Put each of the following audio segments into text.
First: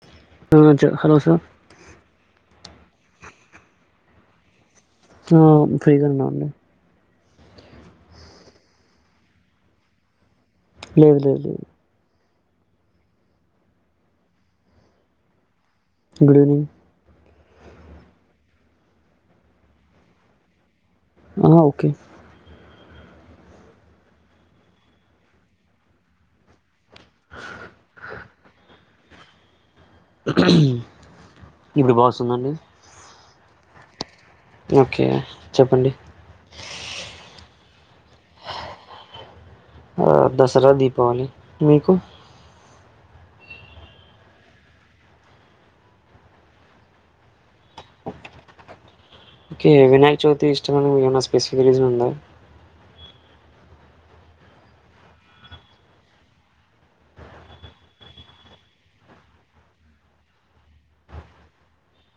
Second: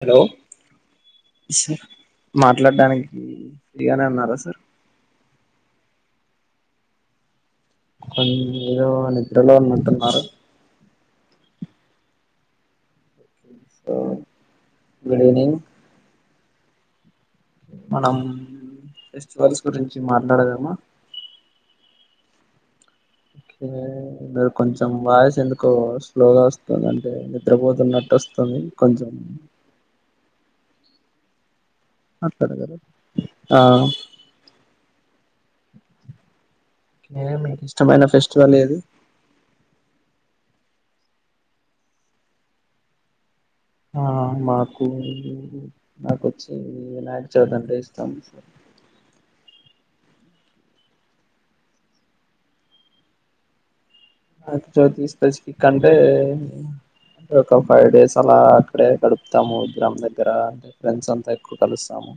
Hello hello sir మాట్లాడానికి free గానే ఉన్నారా సార్ ఆ ఫ్రీగా ఉన్నా అండి కొన్ని ఏదో నిద్రలో ఉన్నట్టు ఉన్నారు లేదు లేదు లేదు గుడ్ ఈవినింగ్ గుడ్ ఈవినింగ్ మనం ఫెస్టివల్స్ గురించి మాట్లాడదామా. ఆ ఓకే మీరు కొంచెం వాయిస్ ఎందుకో స్లోగా వస్తు. స్తుంది అంటే నిద్రపోతున్నట్టు వస్తుంది. కొంచం ఇప్పుడు బాస్తుందండి మాట్లాడగలరా ఆ ఓకే చెప్పండి మీకు ఇష్టమైన ఫెస్టివల్ ఏది సరా దీపావళి మీకు. ఆ మాకు నాకు వచ్చి వినాక్ చవితిదంటే ఇష్టం సార్ ఓకే వినాయక్ చవితి ఇష్టమ ఏమన్నా స్పెసిఫిక్ రీజన్ ఉందా నాకు చో తీకస్కిక్ అంటేంట ఒక ఫైవ్ డేస్ అలా అక్కడే గడుపుతాము ఇద్ద్రాం దగ్గర అంటే ఫ్రెండ్స్ అంతా ఎక్కువ కలుస్తాము.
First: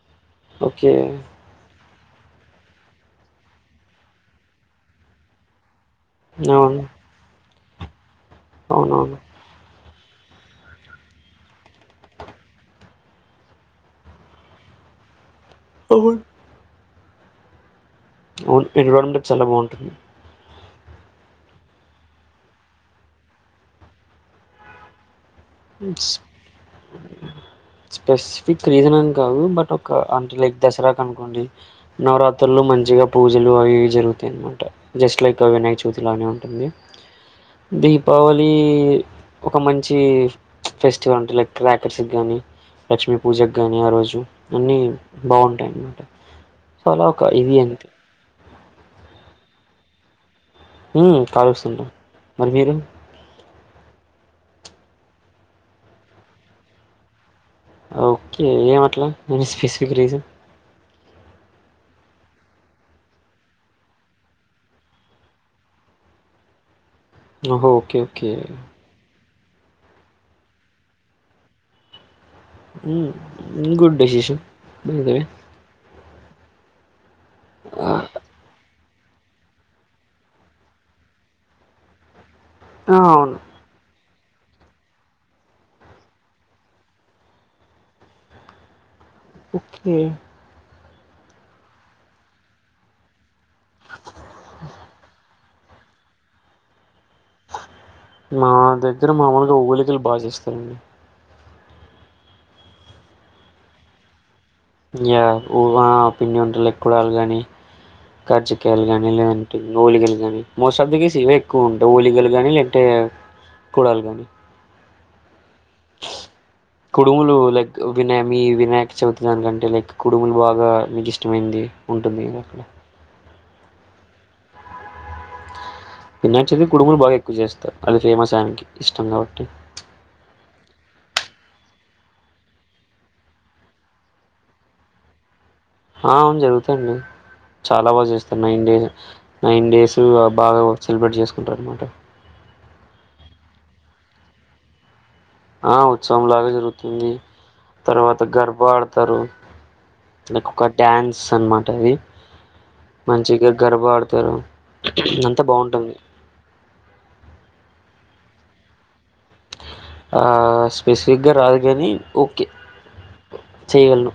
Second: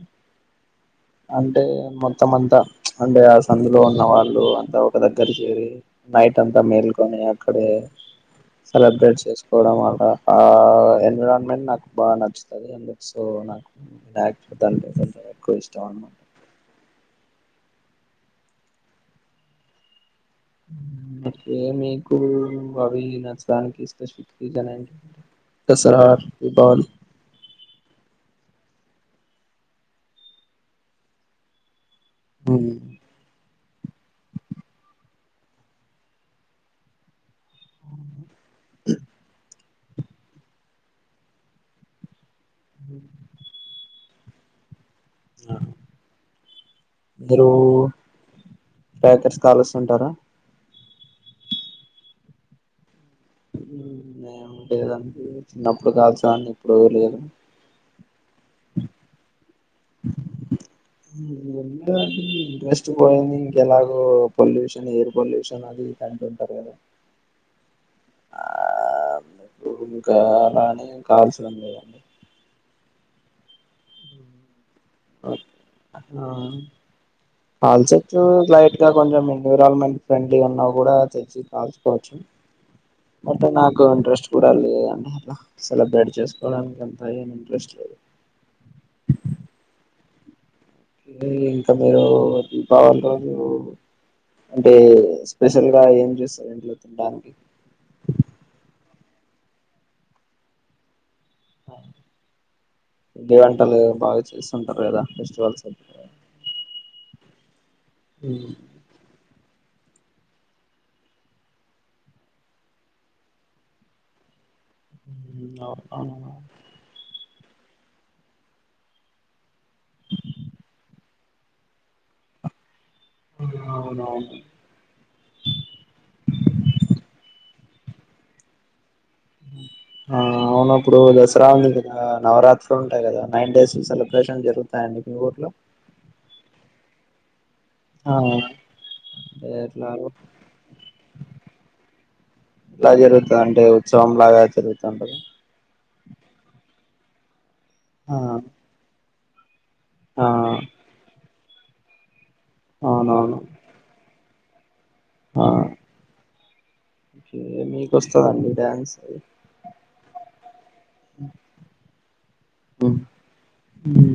ఓకే అంటే మొత్తం మొత్తంమంతా అంటే ఆ సందులో ఉన్న వాళ్ళు అంతా ఒక దగ్గర చేరి. నైట్ అంతా అవును మేల్కనిక అక్కడే సెలబ్రేట్ అవునవును చేసుకోవడం వల్ల ఆ ఎన్విరాన్మెంట్ నాకు బాగా నచ్చుతుది సో నాక్. చ ఇన్వల్మెంట చాలా బాగుంటుంది అంటే మీకు అవి నచ్చడానికి ఇస్త స్క్ంచ తసరార రిబాల ఇక్ రీజన్ అన్ కాదు బట్ ఒక అంటే లైక్ దసరా క అనుకోండి. నవరాత్రులో మంచిగా పూజలు అవివి జరుగుతాయ అన్నమాట జస్ట్ లైక్. వనయ చతిలోనే ఉంటుంది దీపావళి మీ ఒక మంచి ఫెస్టివల్ ఉంటు క్రాకర్స్ గానీ లక్ష్మీ పూజక గం ఆ రోజు అన్ని బాగుంటాయి అన్నమాట సలోకా ఇది అ ప్యాకెట్స్ కాలస్తుంటారా మ్ కాలుస్తుంటాం మరి మీరు ఏమి లేదండి చిన్నప్పుడు కాల్చఅన్ని ఇప్పుడు లేదు ఓకే ఏమట్లా ఫిస్ విక్రీజ ఇంట్రెస్ట్ పోయింది ఇంకెలాగో పొల్యూషన్ ఎయిర్ పొల్యూషన్ అది కంట ఉంటారు కదా హో ఓకే ఓకే ఆ ఇంకా అ రానే కావల్సిన లేదండి [unintelligible] గుడ్ డిషిషు బతే ఆవు హల్చ లాట్ ఇంకా కొంచెం ఎన్విరాన్మెంట్ ఫ్రెండ్లీ ఉన్నా కూడా తెచ్చి కాల్సుకోవచ్చు ఆ! అవును బట్ నాకు ఇంట్రెస్ట్ చూడాలిదంట అట్లా సెలబ్రేట్ చేసుకోవడానికి అంత ఏమి ఇంట్రెస్ట్ లేదు ఉహ్ ఇంకా మీరు బవాల అంటే స్పెషల్ గా ఏం చేస్తారు ఏంతుంటాను మా దగ్గర మామూలుగా ఉలికలు బాగా చేస్తారండి ఇ వంటలు బాగా చేస్త ఊ ప ఉంటలక్కడా ఆల్గా అ కర్జకయాలు గానీ లేదంటే నోలికి మోస్ట్ ఆఫ్ ది గస్ ఇవే ఎక్కువ ఉంటాయి ఓలిగలు గానీ లేంటే కూడలు గానీ అ అవును అవును వినాయ మీ వినాయక చవితి దానికంటే లైక్ కుడుములు బాగా మీకు ఇష్టమైంది ఉంటుంది అవునవును వినాయకచవితి కుడుములు బాగా ఎక్కువ చేస్తారు అది ఫేమస్ ఆయననికి ఇష్టం కాబట్టి ఆ అవును ఇప్పుడు దసరా ఉంది కదా నవరాత్రులు ఉంటాయి కదా నైన్ డేస్ సెలబ్రేషన్ జరుగుతాయండి మీ ఊర్లో ఆ అవును జరుగుతాండి చాలా బాగా ఆ చేస్తారు నైన్ డేస్ నైన్ ఎట్లా డేస్ బాగా సెలబ్రేట్ చేసుకుంటారు అనమాట ఉహాత్సవఓ లాగా జరుగుతుండది ఆ ఉత్సవం లాగా జరుగుతుంది ఆ తర్వాత గర్భ ఆడతారు ఆ ఇకు ఒక డ్యాన్స్ అనమాట ఇది అవునవును మంచిగా గర్వ ఆడతారు ఆ అంతా బాగుంటుంది ఓకే మీకు వస్తదండి డాన్స్ ఆ స్పెసిఫిక్గా రాదు కానీ ఓకే అది చేయ్యగలను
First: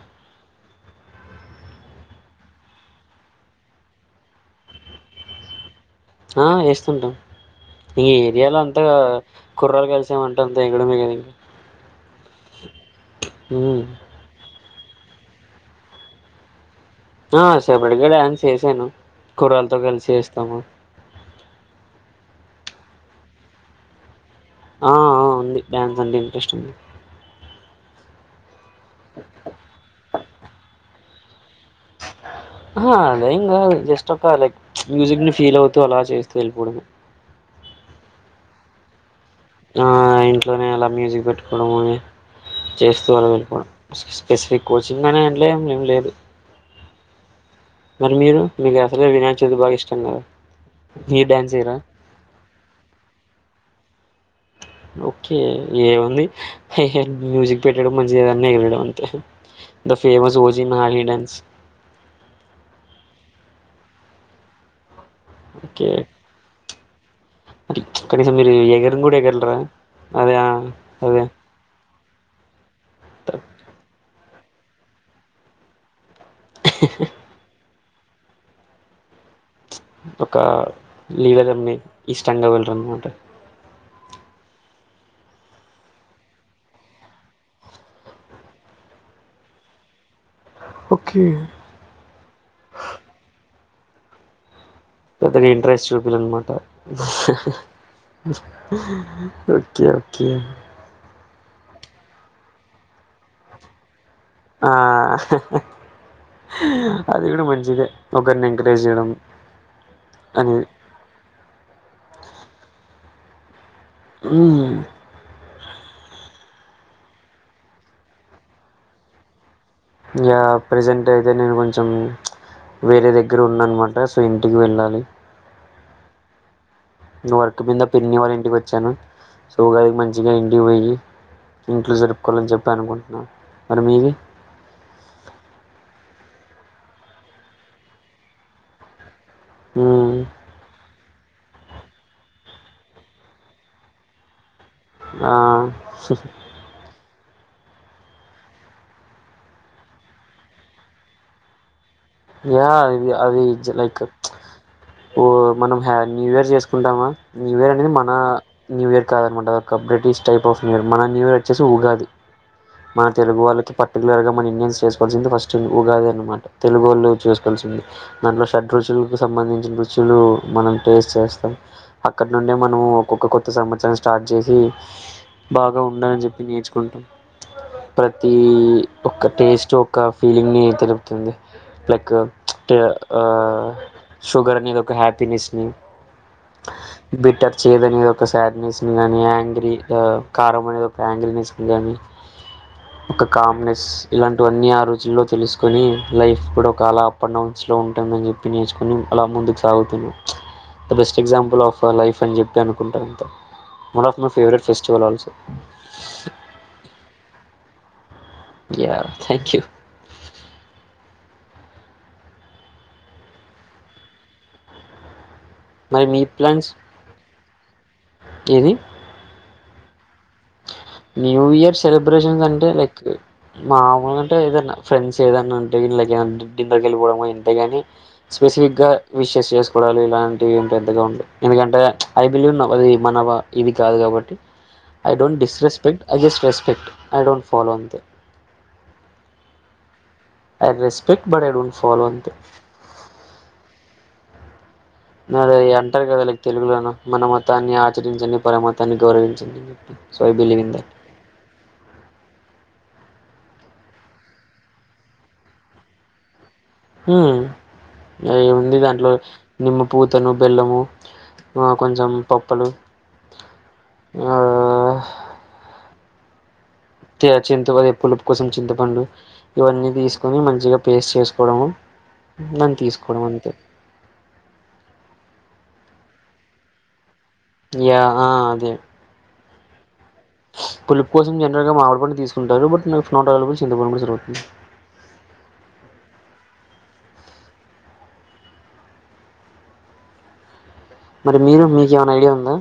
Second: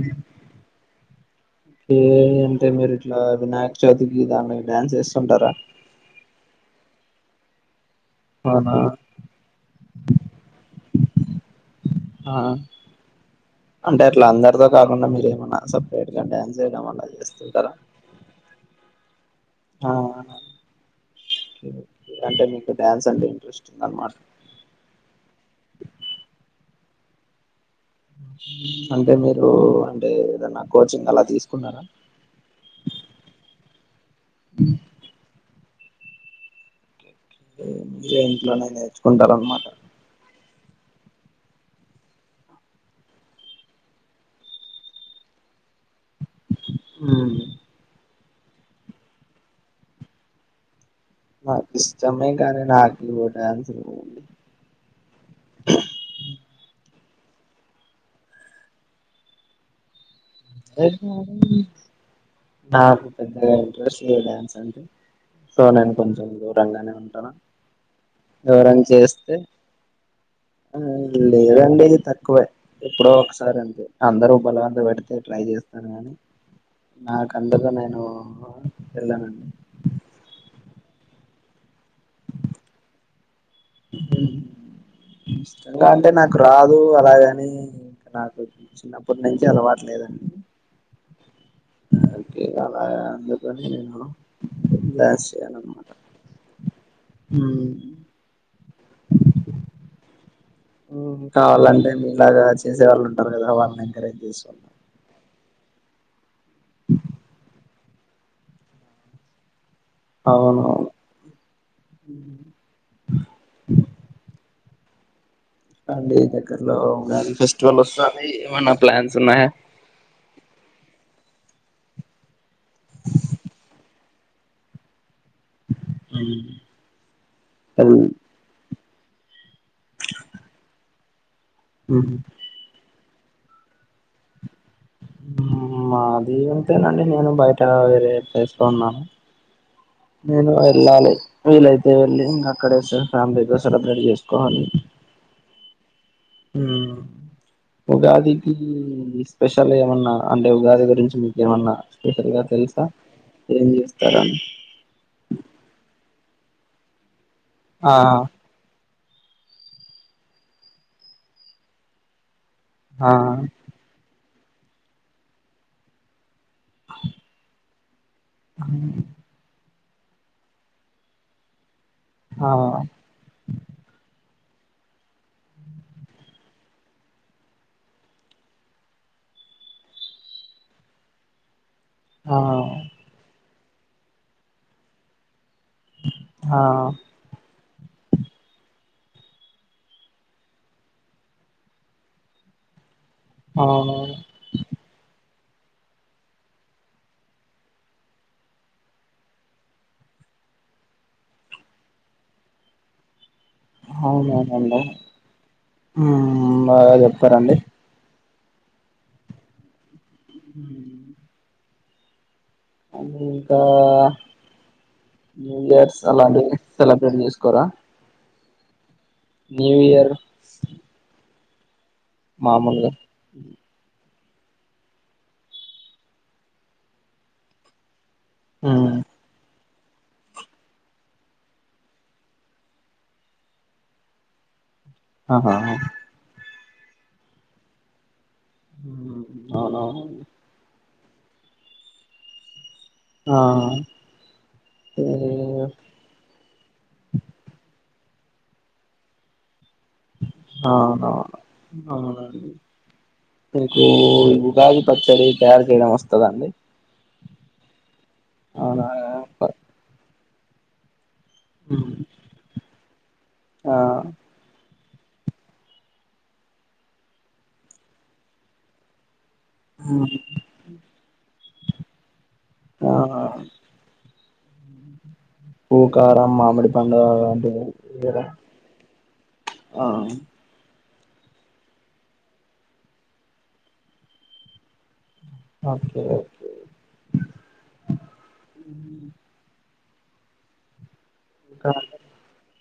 అంటే మీరు ఇట్లా వినాయక చవితికి దా డ్యాన్స్ వేస్తుంటారా. వేస్తుంటాం ఇంక ఏరియాలో అవునా అంత కుర్రాలు కలిసామంటే అంత ఎగడమే కద ఇంకా. ఆ అంటే అట్లా అందరితో కాకుండా మీరు ఏమన్నా సపరేట్ గా డాన్ చేయడం వల్ ఆ సేబడుగాడ అసేసేను కూరలతో ఆ కలిసి వేస్తాము ఓకే ఓకే. అంటే మీకు డ్యాన్స్ అంటే ఇంట్రెస్ట్ ఉంది అనమాట ఆ ఉంది డ్యాన్స్ ఉడి ఇంట్రెస్ట్ ఉంది అ అంటే మీరు అంటే ఏద నా కోచింగ్ అలా తీసుకున్నారా అద ఇంకా జస్ట్ ఒక లైక్ మ్యూజిక్ ని ఫీల్ అవుతు అలా చేస్తూ వెళ్ళిపోవడమే మీ ఇంట్లో నైనేతే ఆ ఇ అంట్లోనే అలా మ్యూజిక్ పెట్టుకోవడడం అని చేస్తూ అలా వెళ్ళిపోవడం స్పెసిఫిక్ కోచింగ్ అనే అంట్లో ఏ ఏం లేదు. ఆ మరి మీరు మీకు అసలే వినా చేది బాగా ఇష్టన్నారు. మయ కనీ నాక న్ ఓకే ఏముంది మ్యూజిక్ పెట్టడం మంచిగా ఏదన్నలడం అంతే. ఫేమస్ ఓజీ మహలి డాన్స్. నా న్ సో ఓకే. నేను కొంచెం దూరంగానే ఉంటాన్నా మరి కనీసం మీరు దూరం ఎగరను గూడా చేస్తే ఎగరలేరా? అదే ఆ! అదే లేదండి. కువే. ఎప్పుడో త ఒకసారి అంతడి అందరు వల వె ట్రై చేస్తారు గానీ నా కందుకనే ఆ ఎలానండి ఒక లీలగాని ఈష్టంగా వెళ్లరు అన్నమాట ఇష్టంగా అంటే నాకు రాదు అలాగని నాకు చిన్నప్పటి నుంచి అలవాటులేదండి. ఓకే. కే కాల అందుకు [unintelligible] పెద్దగా ఇంట్రెస్ట్ చూపిలఅనమాట ఓకే ఓకే ఉ కావాలంటే మీ లాగా చేసే వాళ్ళు ఉంటారు కదా వాళ్ళని ఎంకరేజ్ చేస్తున్నా ఆ అది కూడా మంచిదే ఒకరిని ఎంకరేజ్ చేయడం అవునువును మ్ అండి దగ్గరలో ఫెస్టివల్ వస్తుని ఏమన్నా ప్లాన్స్ ఉన్నాయా ఇక ప్రజెంట్ అయితే నేను కొంచెం వేరే దగ్గర ఉన్నానమాట సో ఇంటికి వెళ్ళాలి మ్ వర్క్ కింద పిన్ని వాళ్ళ ఇంటికి వచ్చాను సోగాడికి మంచిగా ఇండి పోయి ఇంట్లో జరుపుకోవాలని చెప్పి అనుకోం ర మరి మాది అంతేనండి నేను బయట వేరే ప్లేసెలో ఉన్నాను హ్మ్. నేను వెళ్ళాలి వీలైతే వెళ్ళి ఇంకా అక్కడే ఫ్యామిలీతో సెలబ్రేట్ చేసుకోవాలి ఆ ఉగాదికి స్పెషల్ ఏమన్నా అంటే ఉగాది గురించి మీకమన్నా యా అది అది లైక్ చేస్తారని ఓ మనం హ న్యూ ఇయర్ చేసుకుంటామా న్యూ ఇయర్ అనేది ఆ మన న్యూ ఇయర్ కాద అనమాట ఒక బ్రిటిష్ టైప్ ఆఫ్న్యర్ మన న్యూయ వచ్చసి ఉగాది మన ఆ తెలుగు వాళ్ళకి పర్టికులర్ గా మన ఇండియన్స్ చేసుకోవాల్సింది ఫస్ట్ ఉగాది అన్నమాట తె దాంట్లో షడ్రోుజు కు సంబంధించిన చులు మనం టేస్ట్ చేస్తాం అక్కడ ఆ నుండే మనం ఒక్కొక్క కొత్త సంవత్సరం స్టార్ట్ చే ఉ బాగా ఉండాలని జెప్పి నేర్చుకుంటాం ప్రతి ఒక్క టేస్టు ఒక ఫీలింగ్ ని తెలుపుతుంది లైక్ ఆ అంటే ఆ షుగర్ అనెది ఒక హ్యపినెస్ ని ఆ బెటర్ చెయదని ఒక షాక్ న్యుస్ ని గాని యాంగ్రీ కారం అనేది ఒక యాంగ్రీ నేస్ ని గానీ ఒక కామ్నెస్ అవును ఇలాంటివన్నీ ఆ రోజుల్లో తెలుసు కొని లైఫ్ కూడా ఒక అలా అప్ అండ్ డౌన్స్ ఉంటుందని జొప్పి నేర్చుకొని అలా ముందుకు సాగుతున్నాం the best example of life అని జెప్పి అనుకుంటారు అంత అవునవును అండి బాగా జెప్పారు అండి యా థ్యాంక్ యూ హ అండ్ ఇంకా న్యూ యర్స్ మరి మీ అలాంటివి ప్లాన్స్ సెలబ్రేట్ చేసుకోరా ఏది న్యూ యర్ న్యూ యర్స్ ని సెలబ్రేషన్స్ అంటే మామూలుగా లైక్ మామొల అంటె ఏదన్నా ఫ్రెండ్స్ ఏదన్నా అంటే గిన లైక్ ఏదన్నా డిన్నర్ కి వెళ్ళిపోవడమొ ఇంతే గాని స్పెసిఫిక్ గా విషెస్ చేస్ [unintelligible] ఇలాంటివి ఏం పెద్దగా ఉండవ్ ఎందుకంటే ఐ బిలీవ్ అది మన ఇది కాదు కాబట్టి ఐ డోంట్ ఆహా [unintelligible] ఫెక్ట్ ఐడోంట్ ఫాలో అంతే అవునవును I respect but I don't follow అంతే ఆ మరి అంటారు గదా తెలుగులోను మన మతాన్ని ఆచరించండి పరమతాన్ని గౌరవించండి so I believe in that అవునవును అవునండి మీకు ఉగాగి పచ్చడి తయారు చేయడం వస్తద అండి అ ఏముంది అవునా దాంట్లో నిమ్మ పూత్ తను బెల్లము కొంచెం పప్పులు ఆ ఆ తే అది చింత పదే పులుపు కోసం చింతపండు ఇవన్నీ తీసుకుని మంచిగా పేస్ట్ చేసు కొవడం దాన్ని ఆ తీసుకోవడం అంతే ప్పు కారం మామిడి పండు అ యా ఆ అదే ఆ పులిప్ కోసం జనరల్ గా మామీడి పండు తీసుకుంటారు బట్ నాకు ఫోట్ అవైలబుల్ చె కూడా జరుగుతుంది ఓకే ఓకే మరి మీరు ఇంకా మీకేమైనా ఐడియా ఉందా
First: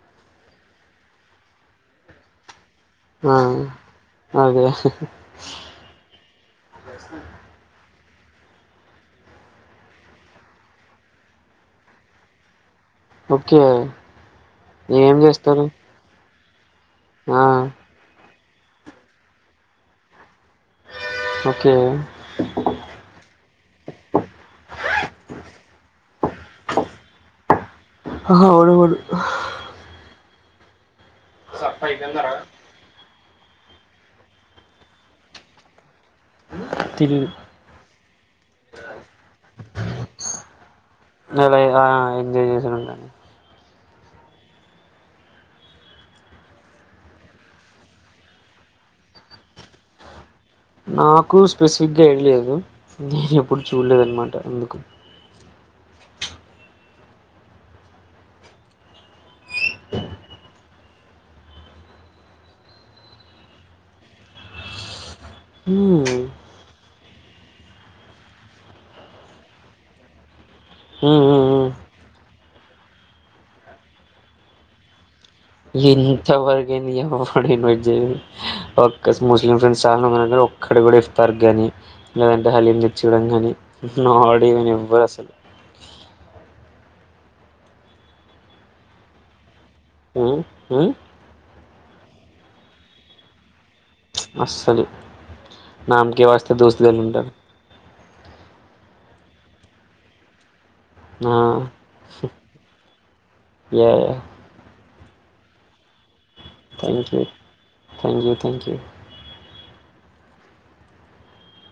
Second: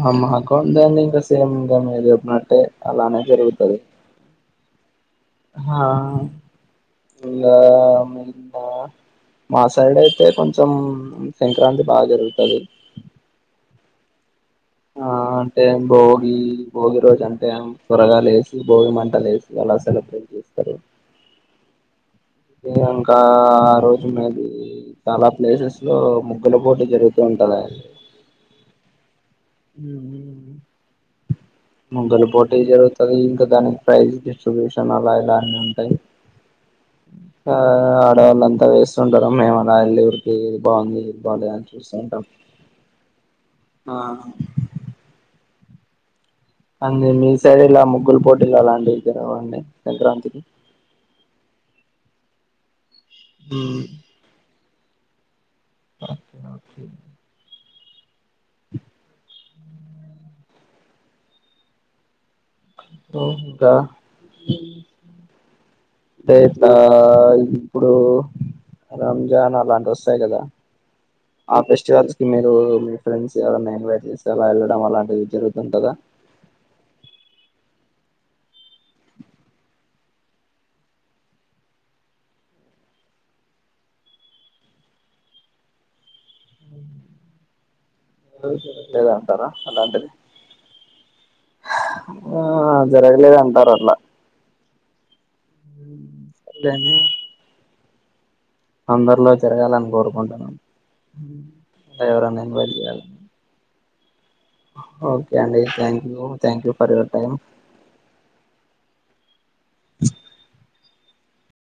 ఆ మాకు ఉందన్ని సేమ్ గ మీర్ చెప్పినట్టే అలానే ఆ, జరుగుతది అదే హా ఇంగ మా సైడ్ అయితే కొంచెం సంక్రాంతి బాగా జరుగుతది ఓకే ఆ ఏం చేస్తారు అంటే బోగి భోగి రోజు ఆ, అంటే అ త్వరగా లేస్ భోగి మంటలు వేసి అలా సెలబ్రేట్ చేస్ ఓకే ఇంకా ఆ రోజు మీది చాలా ప్లేసెస్ లో ము ముగ్గుల పోటి జరుగుతు ఉంటదా ఆహ అవునవును హ ముంగల పోటి జరుగుతది క దాని ప్రైజ్ డిస్ట్ర్రిబ్యూషన్ అలా ఇలా అన్ని ఉంటాయి తిరిగి ఆ ఆడవాళ్ళు అంతా వేస్తుంటారు మేము ఎల్ళ ఊరికి ఏది బాగుంది ఏది బాలేదు అలా అని ఆ, చూస్తూ ఉంటాం ఎంజాయ్ చేశాను కానీ ఆ ది మీ సైడ్ ఎలా ముగ్గుల పోటీలు అలాంటివి జరగవ అండి సంక్రాంతికి నాకు స్పెసిఫిక్ గా ఎళ్లేదు నేను ఎప్పుడు మ్మ్ చూడలేదనమాట అందుకు ఆ తో కా హు ఆ ఇప్పుడు రంజాన్ అలాంటి వస్తాయి కదా హు మ్ హు ఆ ఫెస్టివల్స్ మీరు మీ ఫ్రెండ్స్ ఎవరన్నా ఇన్వైట్ చేసరా వెళ్ళడం అలాంటివీ ఇంతవరకు ఎవ్వడు ఇన్వాయిట్ ఒ ముస్లిం ఫ్రెండ్స్ చాల ఒక్కడ కూడా ఇఫ్తార్ కాగానీ లేదంటే హలీం తెర్చకోడం కానీ నాడ ఇవని ఎవ్వరు అసలు లేద అంటారా అలాంటిది హ్మ్, హ్మ్. ఆ జరగలేద్ అంటారు అట్లా అసలు నాంకే వస్ సర్లేండి దోస్తుగాళ్ళు ఉంటారు అందరిలో గాలని కోరుకుంటున్నాను ఆ మ్మ్ ఎవరన్న ఇన్వైట్ చెయ్యాలా ఏ ఓకే అండి thank [unintelligible] thank you for your time thank you thank you